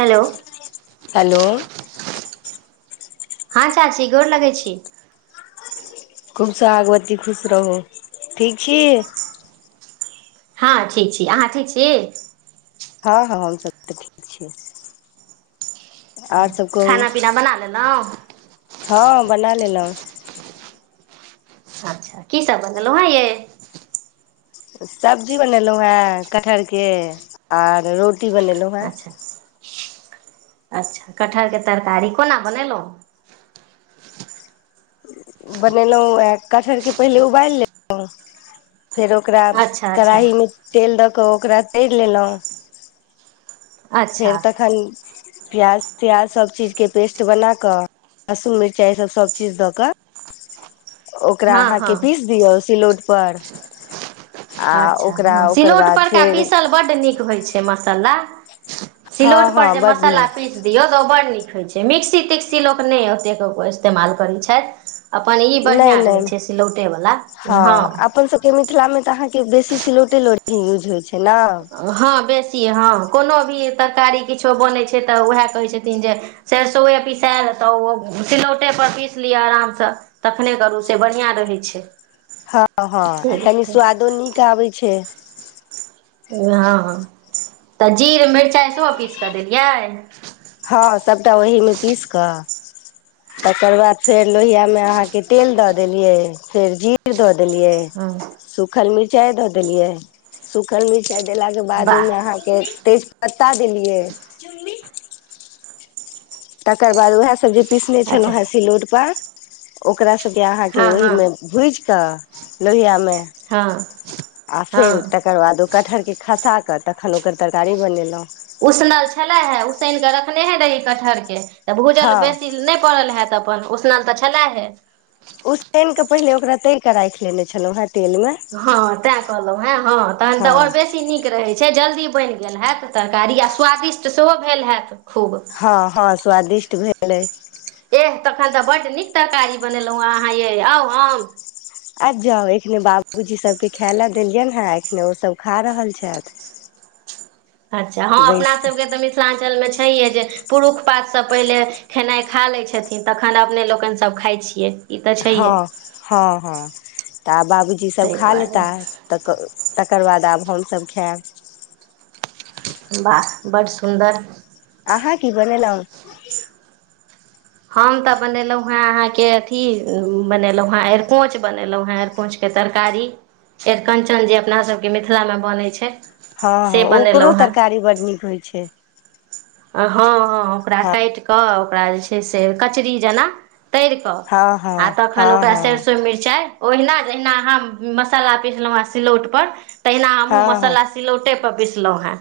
hello hello हँ चाची गोर लगै छी खूबसँ भागवत्ती खुश रहू ठीक छी हँ ठीक छी अहाँ ठीक छी हँ हँ हमसभ तऽ ठीक छियै खाना पीना बनाालेलो ने हँ बना लेलहुँ अच्छा कीसभ बनले हँं ये सब्जी बनेलहुँ हेँ कटहरके आर रोटी रोटी बनेलहुँ हेँ अच्छा अच्छा कटहरके तरकारी कोना बनेलहुँ बनेलहुँ उएह कठहरके पहिले उबालि लेलहुँ फेर ओकरा अच्छा अच्छा कड़ाहीमे तेल दऽ कऽ ओकरा तरि लेलहुँ फेर अच्छा तऽखन प्याज त्याज सभचीजके पेस्ट बना कऽ लहसुन मिर्चाइसभ सभचीज दऽ कऽ [inaudible] ओकरा हँ हँ अहाँके पीस दियौ सिलौटपर आ अच्छा ओकरा हँ ओकर सिलौट बाद परका फेर पीसल बड्ड नीक होइत छै मसाला सिलौट हँ हँ पर जे बड मसाला नीक पीस दियौ तऽ ओ बढ़नीक होइ छै मिक्सी तिक्सी लोक नहि ओतेक इस्तेमाल करै छथि अपन ई नहि बढ़िआँ नहि रहै नहि छै सिलौटेवला हँ अपन सबके मिथिलामे तऽ अहाँके बेसी सिलोट ल यूज होइ छै ने हँ बेसी हँ कोनो भी तरकारी किछो बनैत छै तऽ उएह कहै छथिन जे सरिसोए पिसायल तऽ ओ सिलौटेपर पीस लिअ आरामसँ तखने करू से बढ़िआँ रहै छै हँ हँ कनी स्वादो नीक आबैत छै हँ तऽ जीर मिर्चाइ सेहो पीस कऽ देलियै हँ सभटा ओहीमे पीस कऽ तकर बाद फेर लोहिया मे अहाँके तेल दऽ देलियै फेर जीर दऽ देल िय हँ सुखल मिर्चइ द देलियै सुखल मिर्चइ ा देलाके बाद वाह ओहिमे अहाँके तेज पत्ता देलियै तकर बाद उएह सब जे पीसने अच्छा छलहुँ हेँ सिलौट पर ओकरा अहाॅं हँ ओहि हँ मे भुज क लोहिया मे हँ आ फेर हँ तकर बाद ओ कटहर के खसा तऽ तखन ओकर तरकारी बनेलहुॅँ उसनल छले हे उसैन कऽ रखने हे रही कटहर के तऽ भूजल हँ बेसी नहि पड़ल हए तऽ अपन उसनल तऽ छलै हे उसानेऽ पहिले ओकरा तरििकऽ राखि लेने छलहुँ हे हँ तैं कहलहुँ हँ हँ तहन तऽ आओर बेसी नीक रहै छै छै जल्दी बनि गेल होयैत तरकारी आ स्वादिष्ट सेहो भेल हैत खूब हँ हँ स्वादिष्ट भेलै एह तखन तऽ बड्ड नीक तरकारी बनेलहुँ अहाँ यै आउ आउं आइब जाउ एखने बाबूजी सबके खाय ले देलियनि हे एखने ओ सब खा रहल छथि अच्छा हँ अपना बैस सब कऽ मिथिलाञलमे छहे जे पुरुष पातसँ पहिले खेनाइ खा लै छथिन तखन अपने लोकनि सब खाइ छियै ई तऽ छैहे हँ हँ हँ तऽ आ बाबूजी सब ताहि खा दुआरे लेता तऽ तकर बाद आब हमसभ खायब बाह बड्ड सुन्दर अहाँ की बनेलहुँ हम तऽ बनेलहुँ हेँ अहाँके अथी बनेलहुँ हेँ अरिकोच बनेलहुँ हेँ अरिकोच के के तरकारी अरिकंचन जे अपना सबके मिथिला मे बनै छै हँ हँ से ओकरो बनेलहुँ हेँ तरकारी बड् नीक होइ छै हँ हँ ओकरा हँ काटि कऽ ओकरा जे छै से कचरी जेना तैर कऽ हँ हँ आ तखन हँ ओकरा हँ सरिसो मिरचाइ ओहिना जहिना हम मसाला पिसलहुँ हेँ सिलौट पर तहिना हमहूँ हँ हँ मसाला सिलौटे पिसलहुं हेँ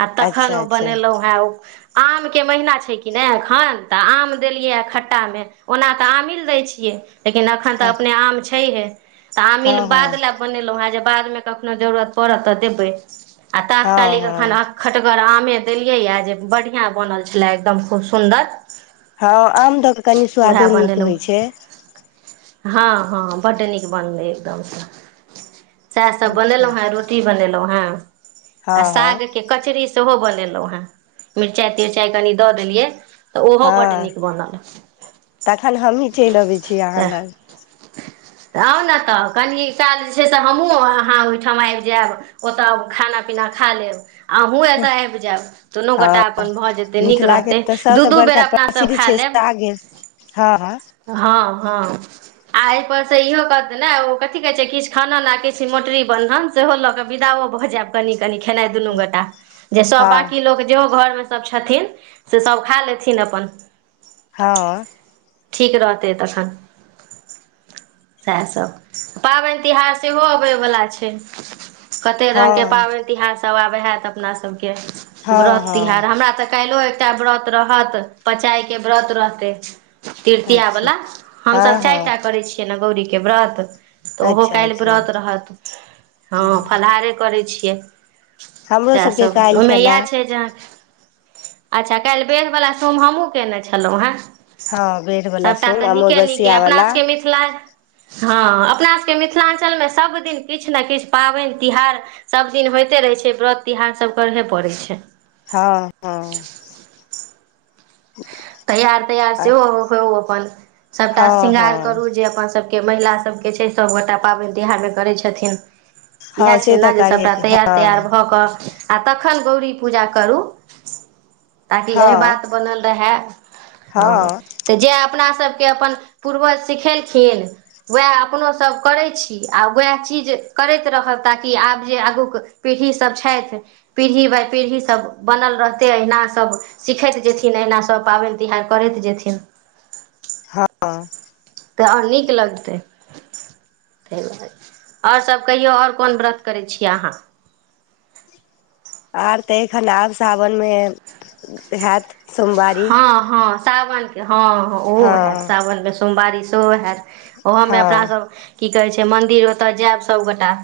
आ तखन अच्छा ओ अच्छा बनेलहुं हेँ ओ आम के महीना छै कि ने एखन तऽ आम देलियै खट्टा मे ओना तऽ आमल दै छै छिये एखन त हँ अपने आम छैहे त आमिल हँ हँ बाद ले बनेलौ जे बाद में कखनो जरुरत परत तै देबै आ हँ तातकाली हँ खटगर आमे देलियै या जे बढ़िया बनल छलै एकदम खूब सुंन्दर हँ आम दऽ क कनि स्वादो नीक बनेलहुँ होइ छै हँ हँ बड्ड नीक बनलै एकदमसँ सएह सब अच्छा बनेलों हे रोटी बनेलों हें आ हँ हँ साग के कचड़ी सेहो बन देलौ हँ मिरचाइ तिरचाइ कनि दऽ देलियै तऽ ओहो बड हँ नीक बनल तखन हमहीँ चलि अबै छी अहाँ लग त आउ ने तऽ कनी काल जे छै से हमहूँ अहाँ ओहिठाम आबि जायब ओतय खाना पीना खा लेब अहूँ एतय आबि जायब दुनू गोटा हँ अपन भऽ जेतै नीक मिथिलाके रहतै तऽ दू सभसँ दू बेर बड़का अपनासभ प्रसिद्ध खा छै लेब सागे हँ ह हँ हँ आ एहि पर से इहो कहत ने ओ कथी कहै छै किछु खानन लेल किछ मोटरी ब लऽ क बिदा भऽ जायब कनि कनी खेनाइ दुनू गोटा जे सब हँ लोक जेहो घरमे सभ छथिन से सभ खा लेथिन अपन हँ ठीक रहतै तखन सएहसभ पाबनि तिहार सेहो अबयवला छै कतेक रङ्गके हँ पाबनि तिहारसभ आबै हैत अपना सभके हँ व्रत हँ तिहार हमरा तऽ काल्हिओ एकटा व्रत रहत पचायके व्रत रहतै अच्छा तृतीयावला हमसभ हँ चारि हँ टा करै छियै ने गौरीके व्रत तऽ ओहो अच्छा काल्हि अच्छा व्रत रहत हँ फलाहारे करै छियै हमरो इएह सबके सब काल्हि ओहिमे छलए इएह छै अच्छा काल्हि बेग बला सोम हमहुँ केने छलहुँ हेँ हँ बेर वला सभटा सोम तऽ नीके नीके अमावस्या अपना वला सभके मिथिला हँ अपना सभके मिथिलाञ्चलमे सभ दिन किछु ने किछु पाबनि तिहार सभदिन होइत रहै छै व्रत तिहार सब करहे पड़े छै हँ हँ तैयार तैयार सेहो होउ अपन सभटा हँ श्रृंगार हँ करू जे अपन सभके के महिला सभके छै सभगोटा पाबनि तिहारमे करै छथिन इएह हँ से छै तऽ ने जे करै सभटा छै तैयार तैयार हँ भऽ कऽ आओर तखन गौरी पूजा करू ताकि अहय हँ बात बनल रहै हँ त जे अपना अपनासबके अपन पूर्वज सिखेलखिन वएह अपनो सब करै छी आ वएह चीज करैत रहब ताकि आब जे आगूके पीढ़ीसभ छथि पीढ़ी बाइ पीढ़ीसभ बनल रहतै अहिना सब सिखैत जेथिन अहिना सब पाबनि तिहार करैत जेथिन हँ तऽ आओर नीक लगतै ताहिआरे आओर सभ कहियौ आओर कोन व्रत करै छियै अहाँ [inaudible] आर तऽ एखन आब सावनमे हैत सोमवारी हँ हँ सावनके हँ हँ ओहो हैत साावन मे सोमवारी त हए ओहोमे अपना हँ सभ की कहै छै मन्दिर ओतय जायब सभगोटाए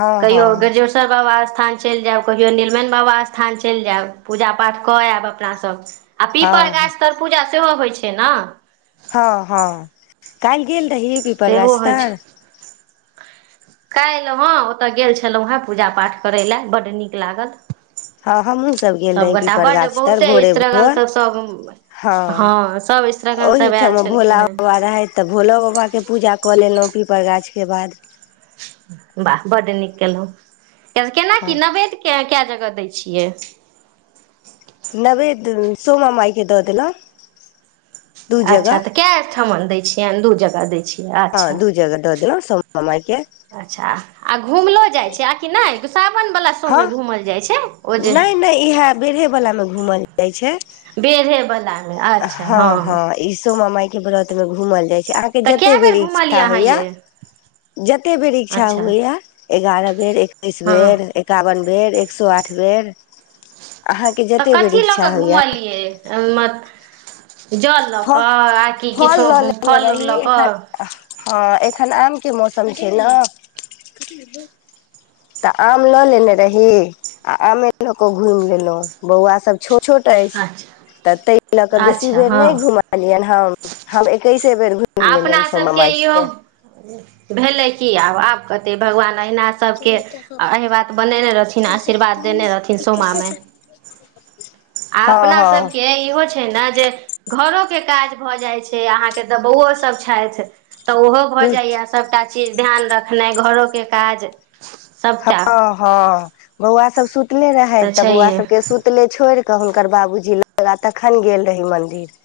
हँ कहियो हँ ग्रेजोशर बाबा स्थान चलि जायब कहियो नीलमण बाबा स्थान चलि जायब पूजा पाठ कऽ आयब अपनासभ आ हँ पीपर गाछ तर पूजा सेहो होइ छै ने हँ हँ कइल गेल रही पिपर सेहो गाछ होइ छै तर काल्हि हेँ ओतय गेल छलउ हेँ पूजा पाठ करय लेलए बड्ड नीक लागल हँ हमहु सभ गेल रही सभगोटा पीपर बड्ड गाछ तर बहुते भोरे भोर स्त्रगणसभ सभ हँ सभ स्त्रगणसभ आयल ओहिठम छलखिन भोला बाबा हेँ रहै तऽ भोला बाबाक के पूजा कऽ लेलहुँ पीपर गाछके बाद बाह बड नीक केलउ केना की हँ नैवेद्य केँ जग द दइ छियै नवेद सोमामाइके द देलउ अच्छा तऽ कए ठमन दै छियनि दू जगह दै छियनि हँ दू जग द देलौ सोमामाइके अच्छा आ घुमलो जाइ छै आकि नइ सावन वला सोम मे घूमल जाइ छै ओ जे इहै बेरहे वला में घूमल जाय छै बेरहे बला मे अच्छा हँ हँ ई सोमामाय के व्रत में घूमल जाय अहाँके तऽ जतै कए बेर घुमलियै इच्छा अहाँ होइया ये जते बेर इच्छा अच्छा हुइए एगारह बेर एकैस हँ बेर एकावन बेर बेर एकसौ आठ बेर अहा के जते बेर इच्छा होइया एल्म्प जल लऽ फ कऽ आ कि किछो फल लऽ लेने फल रही लऽ एखन कऽ हँ एखन आमके मौसम छै ने कथी भेलौ तऽ आम लऽ लेने रही आ आमे लऽ कऽ घुमि लेलहु बौआ सब छोट छोट अइछ अच्छा त तइ लऽ बेसी अच्छा बेर हँ नइ घुमलियन हम हम ईकैस आपना सभके इहो भेलै की आब आब कते भगवान अहिना सभके आ एहि बात बनेने रहथिन आशीर्वाद देने रहथिन सोमामाई आ हँ अपना हँ सभके इहो छै ने जे घरो के काज भऽ जाइ छै अहाँके तऽ बौओ सभ छथि तऽ ओहो भऽ जाइया सभटा चीज ध्यान रखनाइ घरोके काज सभटा हँ हँ बौआ सब सुतले रहै तऽ बौआ सबके सुतले छोइर तऽ हुनकर बाबूजी ला तखन गेल रही मन्दिर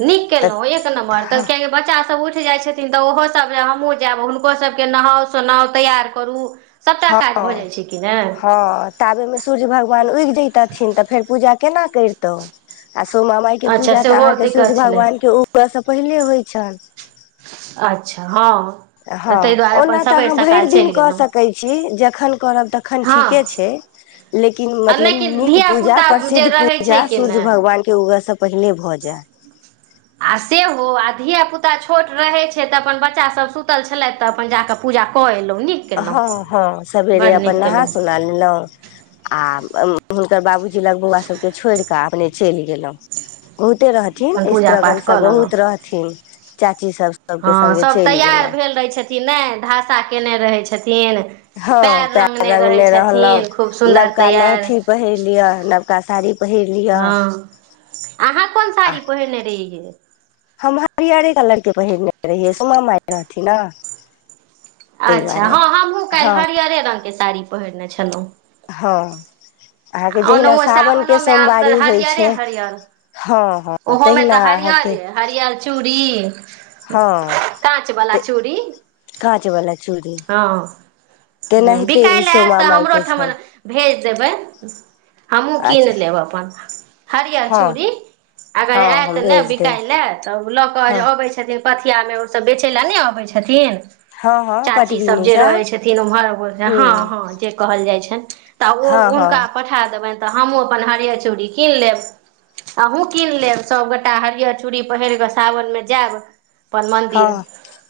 नीक तऽ केलउ एक नम्बर तऽ कियकि बच्चासब उठ जाइ छथिन तऽ ओहोसभ हमहूँ जायब हुनको सभके नहाउ सोनाउ तैयार करू सभटा हँ काज भऽ जाइ छै कि ने हँ ताबयमे सूर्य भगबान उगि जैतथिन तऽ फेर पूजा केना करितउ आ सोामा माइके अच्छा पूजा तऽ सेहो अहाँके सूर्य दिक्कत छलै भगवान के उगा स पहिले होइत छनि अच्छा हँ तऽ हँ ताहि दुआरे अपन ओना तऽ सबेर अहाँ भरि सकाल दिन चलि कऽ गेलहुँ सकैत छी जखन करब तखन हँ ठीके छै लेकिन आ नहि मतलब कि नीक पूजा धियापुता प्रसिद्ध जे रहै छै पूजा कि सूर्य ने भगवान के उगह सब पहिने भऽ जाय आ सेहो आ धियापुता छोट रहैत छै तऽ अपन बच्चा सभ सुतल छलथि तऽ अपन जा कऽ पूछ जाक एलो हँ हँ सवेरे अपन नहा केलहुँ सुना लेलहुँ आ हुनकर बाबूजी लग बौआ सभ के छोड़ि कऽ अपने चलि गेलहुँ बहुत े रहथिन अपन पूजा स्त्रागन पाठ कऽ लेलहुँ बहुत रहथिन चाची सभ सभके हँ सङ्गे सभ चलि तैयार गेलहुँ भेल रहैत छथिन नहि धाषा केने रहैत हँ पैर रहै रंगने रहलहुँ छथिन खूब सुन्दर नवका तैयार लहठी पहिर लिय आ नवका ओतका साड़ी पहिर लिअ हँ अहाँ कोन आ साड़ी पहिने रहियै हम हरियरे कलरके पहिरने रहियै सुमइ रहथिन ने ताहि अच्छा दुआरे हँ हमहूँ काल्हि हँ हरियरे रङंगग के साड़ी पहिरने छलहुँ हँ अहाँके आ जहिना ओना सावन सावनो के में आब तऽ सोमवारी होइ हरियरे छै हरियर हँ हँ ओहोमे तऽ तहिना अहाँके हरिअरे हरिअर चूड़ी हँ काँच वला चूड़ी काँच वाला चूड़ी हँ ह तेनाहिते ई बिकायल आयत सोमा तऽ माय हमरो के ठमा छनि भेज देबै हमूँ की ने अच्छा लेब अपन हरिअर हँ चूड़ी अगर हँ आयत हम ने भेज देब बिकाइ लए तऽ ओ लऽ कऽ जे हँ अबै छथिन पथिया आमे ओर सब बेचै लए नहि अबै छथिन हँ हँ चाची सब पटबीनी जे रहै छथिन उम्हर हँ हूँ हँ जे कहल जाइ छनि तऽ ओ हँ हुनका हँ पठाए देबनि तऽ हमहूँ अपन हरिअर चूड़ी कीन लेब अहूँ कीन लेब सभगोटा हरियर चूड़ी पहिर कऽ सावन में जायब अपन मन्दिर हँ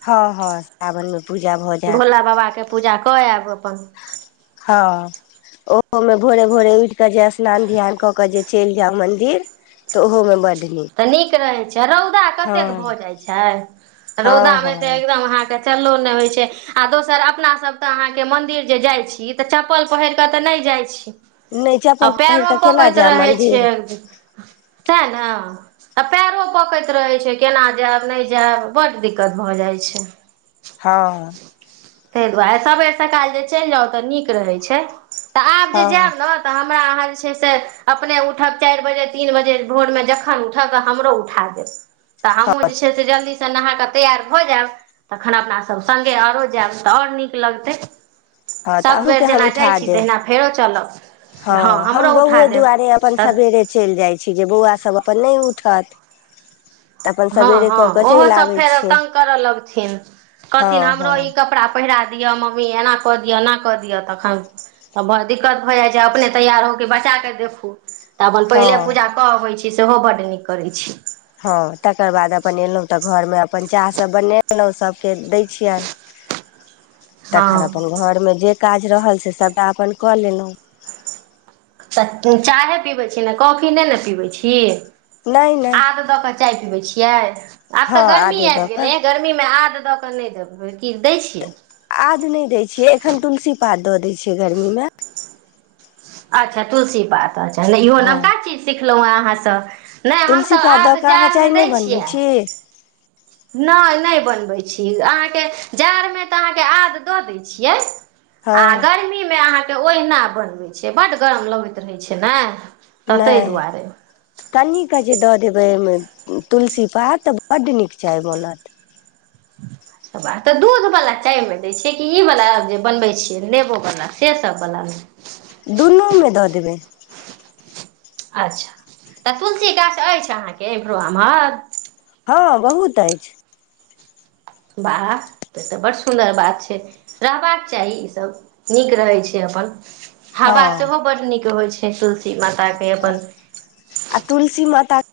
हँ हँ सावन मे पूजा भ भोला बाबा के पूजा कऽ आयब अपन हँ ओहोमे भोरे भोरे उठि कऽ जे स्नान ध्यान कऽ कऽ जे चलि जाउ मन्दिर तऽ ओहोमे बन तऽ नीक रहैत छै रौदा कतेक भऽ जाइत छै हँ रौदा में तऽ हँ एकदम अहाँके चलो नहि होइ छै आ दोसर अपना सब त अहाँ के मंदिर जे जाइ छी तऽ चप्पल पहिर के तऽ नहि नहि आ चप्पल पहिर पैरो कऽ केना पकैत जायब रहै छै मन्दिर सेह ने आ पैरो पकैत रहैत छै केना जायब नहि जायब बड्ड दिक्कत भऽ जाइत छै हँ ताहि दुआरे सबेर सकाल जे चलि जाउ तऽ नीक रहैत छै तऽ आब जे हँ जायब ने तऽ हमरा अहाँ जे छै से अपने उठब चारि बजे तीन बजे भोर में जखन उठब हमरो उठा देब तऽ हँ हमहूँ जे छै से जल्दी से नहा तैयार भऽ जायब तखन अपना सभ सघेआरो जायब तऽ आ ओर नीक लगतै हँ तऽ सभ बेर अहूँके हम जेना जाइ उठा छी देब तहिना फेरो चलब हँ हम हमरो उठा बौए देब दुआरे अपन तऽ सबेरे चलि जाइ छी जे बौआ सब अपन नहि उठात हँ हँ ओहो सब फेर तंग करऽ लगथिन हँ कहथिन हमरो हँ ई कपड़ा पहिरा य मम्मी एना कऽ दिय एना कऽ दियअ तखन त दिक्कत भऽ जाइ छै अपने तैयार होके बच्चा के देखू तऽ अपन पहिले हँ पूजा कऽ अबै छी सेहो बड्ड नीक करै छी हँ तकर बाद अपन एलहुँं तऽ घरमे अपन चाह सभ बनेलहुँ सभके दै छियनि तखन हँ अपन घरमे जे काज रहल से सभटा अपन कऽ लेलहुँ तऽ चाहे पीबैत छी ने कॉफी नहि ने पिबैत छी नहि नहि आद दऽ कऽ चाय पीबै छियै आब हँ तऽ गर्मी आदे दऽ आबि कऽ गेलै गर्मी मे आ दऽ क नहि देब की दै छियै आद नहि दै छियै एखन तुलसी पात दऽ दै छियै गर्मीमे अच्छा तुलसी पात अच्छा नहि इहो हँ नवका चीज सिखलहुँ हेँ अहाँसँ नहि तुलसी हमसभ पात दऽ आद कऽ अहाँ चाय जाड़मे नहि दै बनबै छियै छी नहि नहि बनबैत छी अहाँके जाड़मे तऽ अहाँके आद दऽ दैत छियै हँ आ गर्मीमे अहाँके ओहिना बनबैत छै बड्ड गरम लगैत रहैत छै ने तऽ ताहि नहि दुआरे कनि कह जे दऽ देबै ओहिमे तुलसी पात तऽ बड्ड नीक चाय बनत ह सभ तऽ दूधबला चायमे दै छियै कि ई बला जे बनबै छियै नेेबोबला से सभबलामे दुनूमे दऽ देबै अच्छा तऽ तुलसी गाछ अछि अहाँके एम्हरो आम्हर हँ बहुत अछि वाह त तऽ बड़ सुन्दर बात छै रहबाक चाही ई सभ नीक रहै छै हँ पल--हवा सेहो बड़ नीक होइ छै तुलसी ई माता के अपन आ तुलसी माता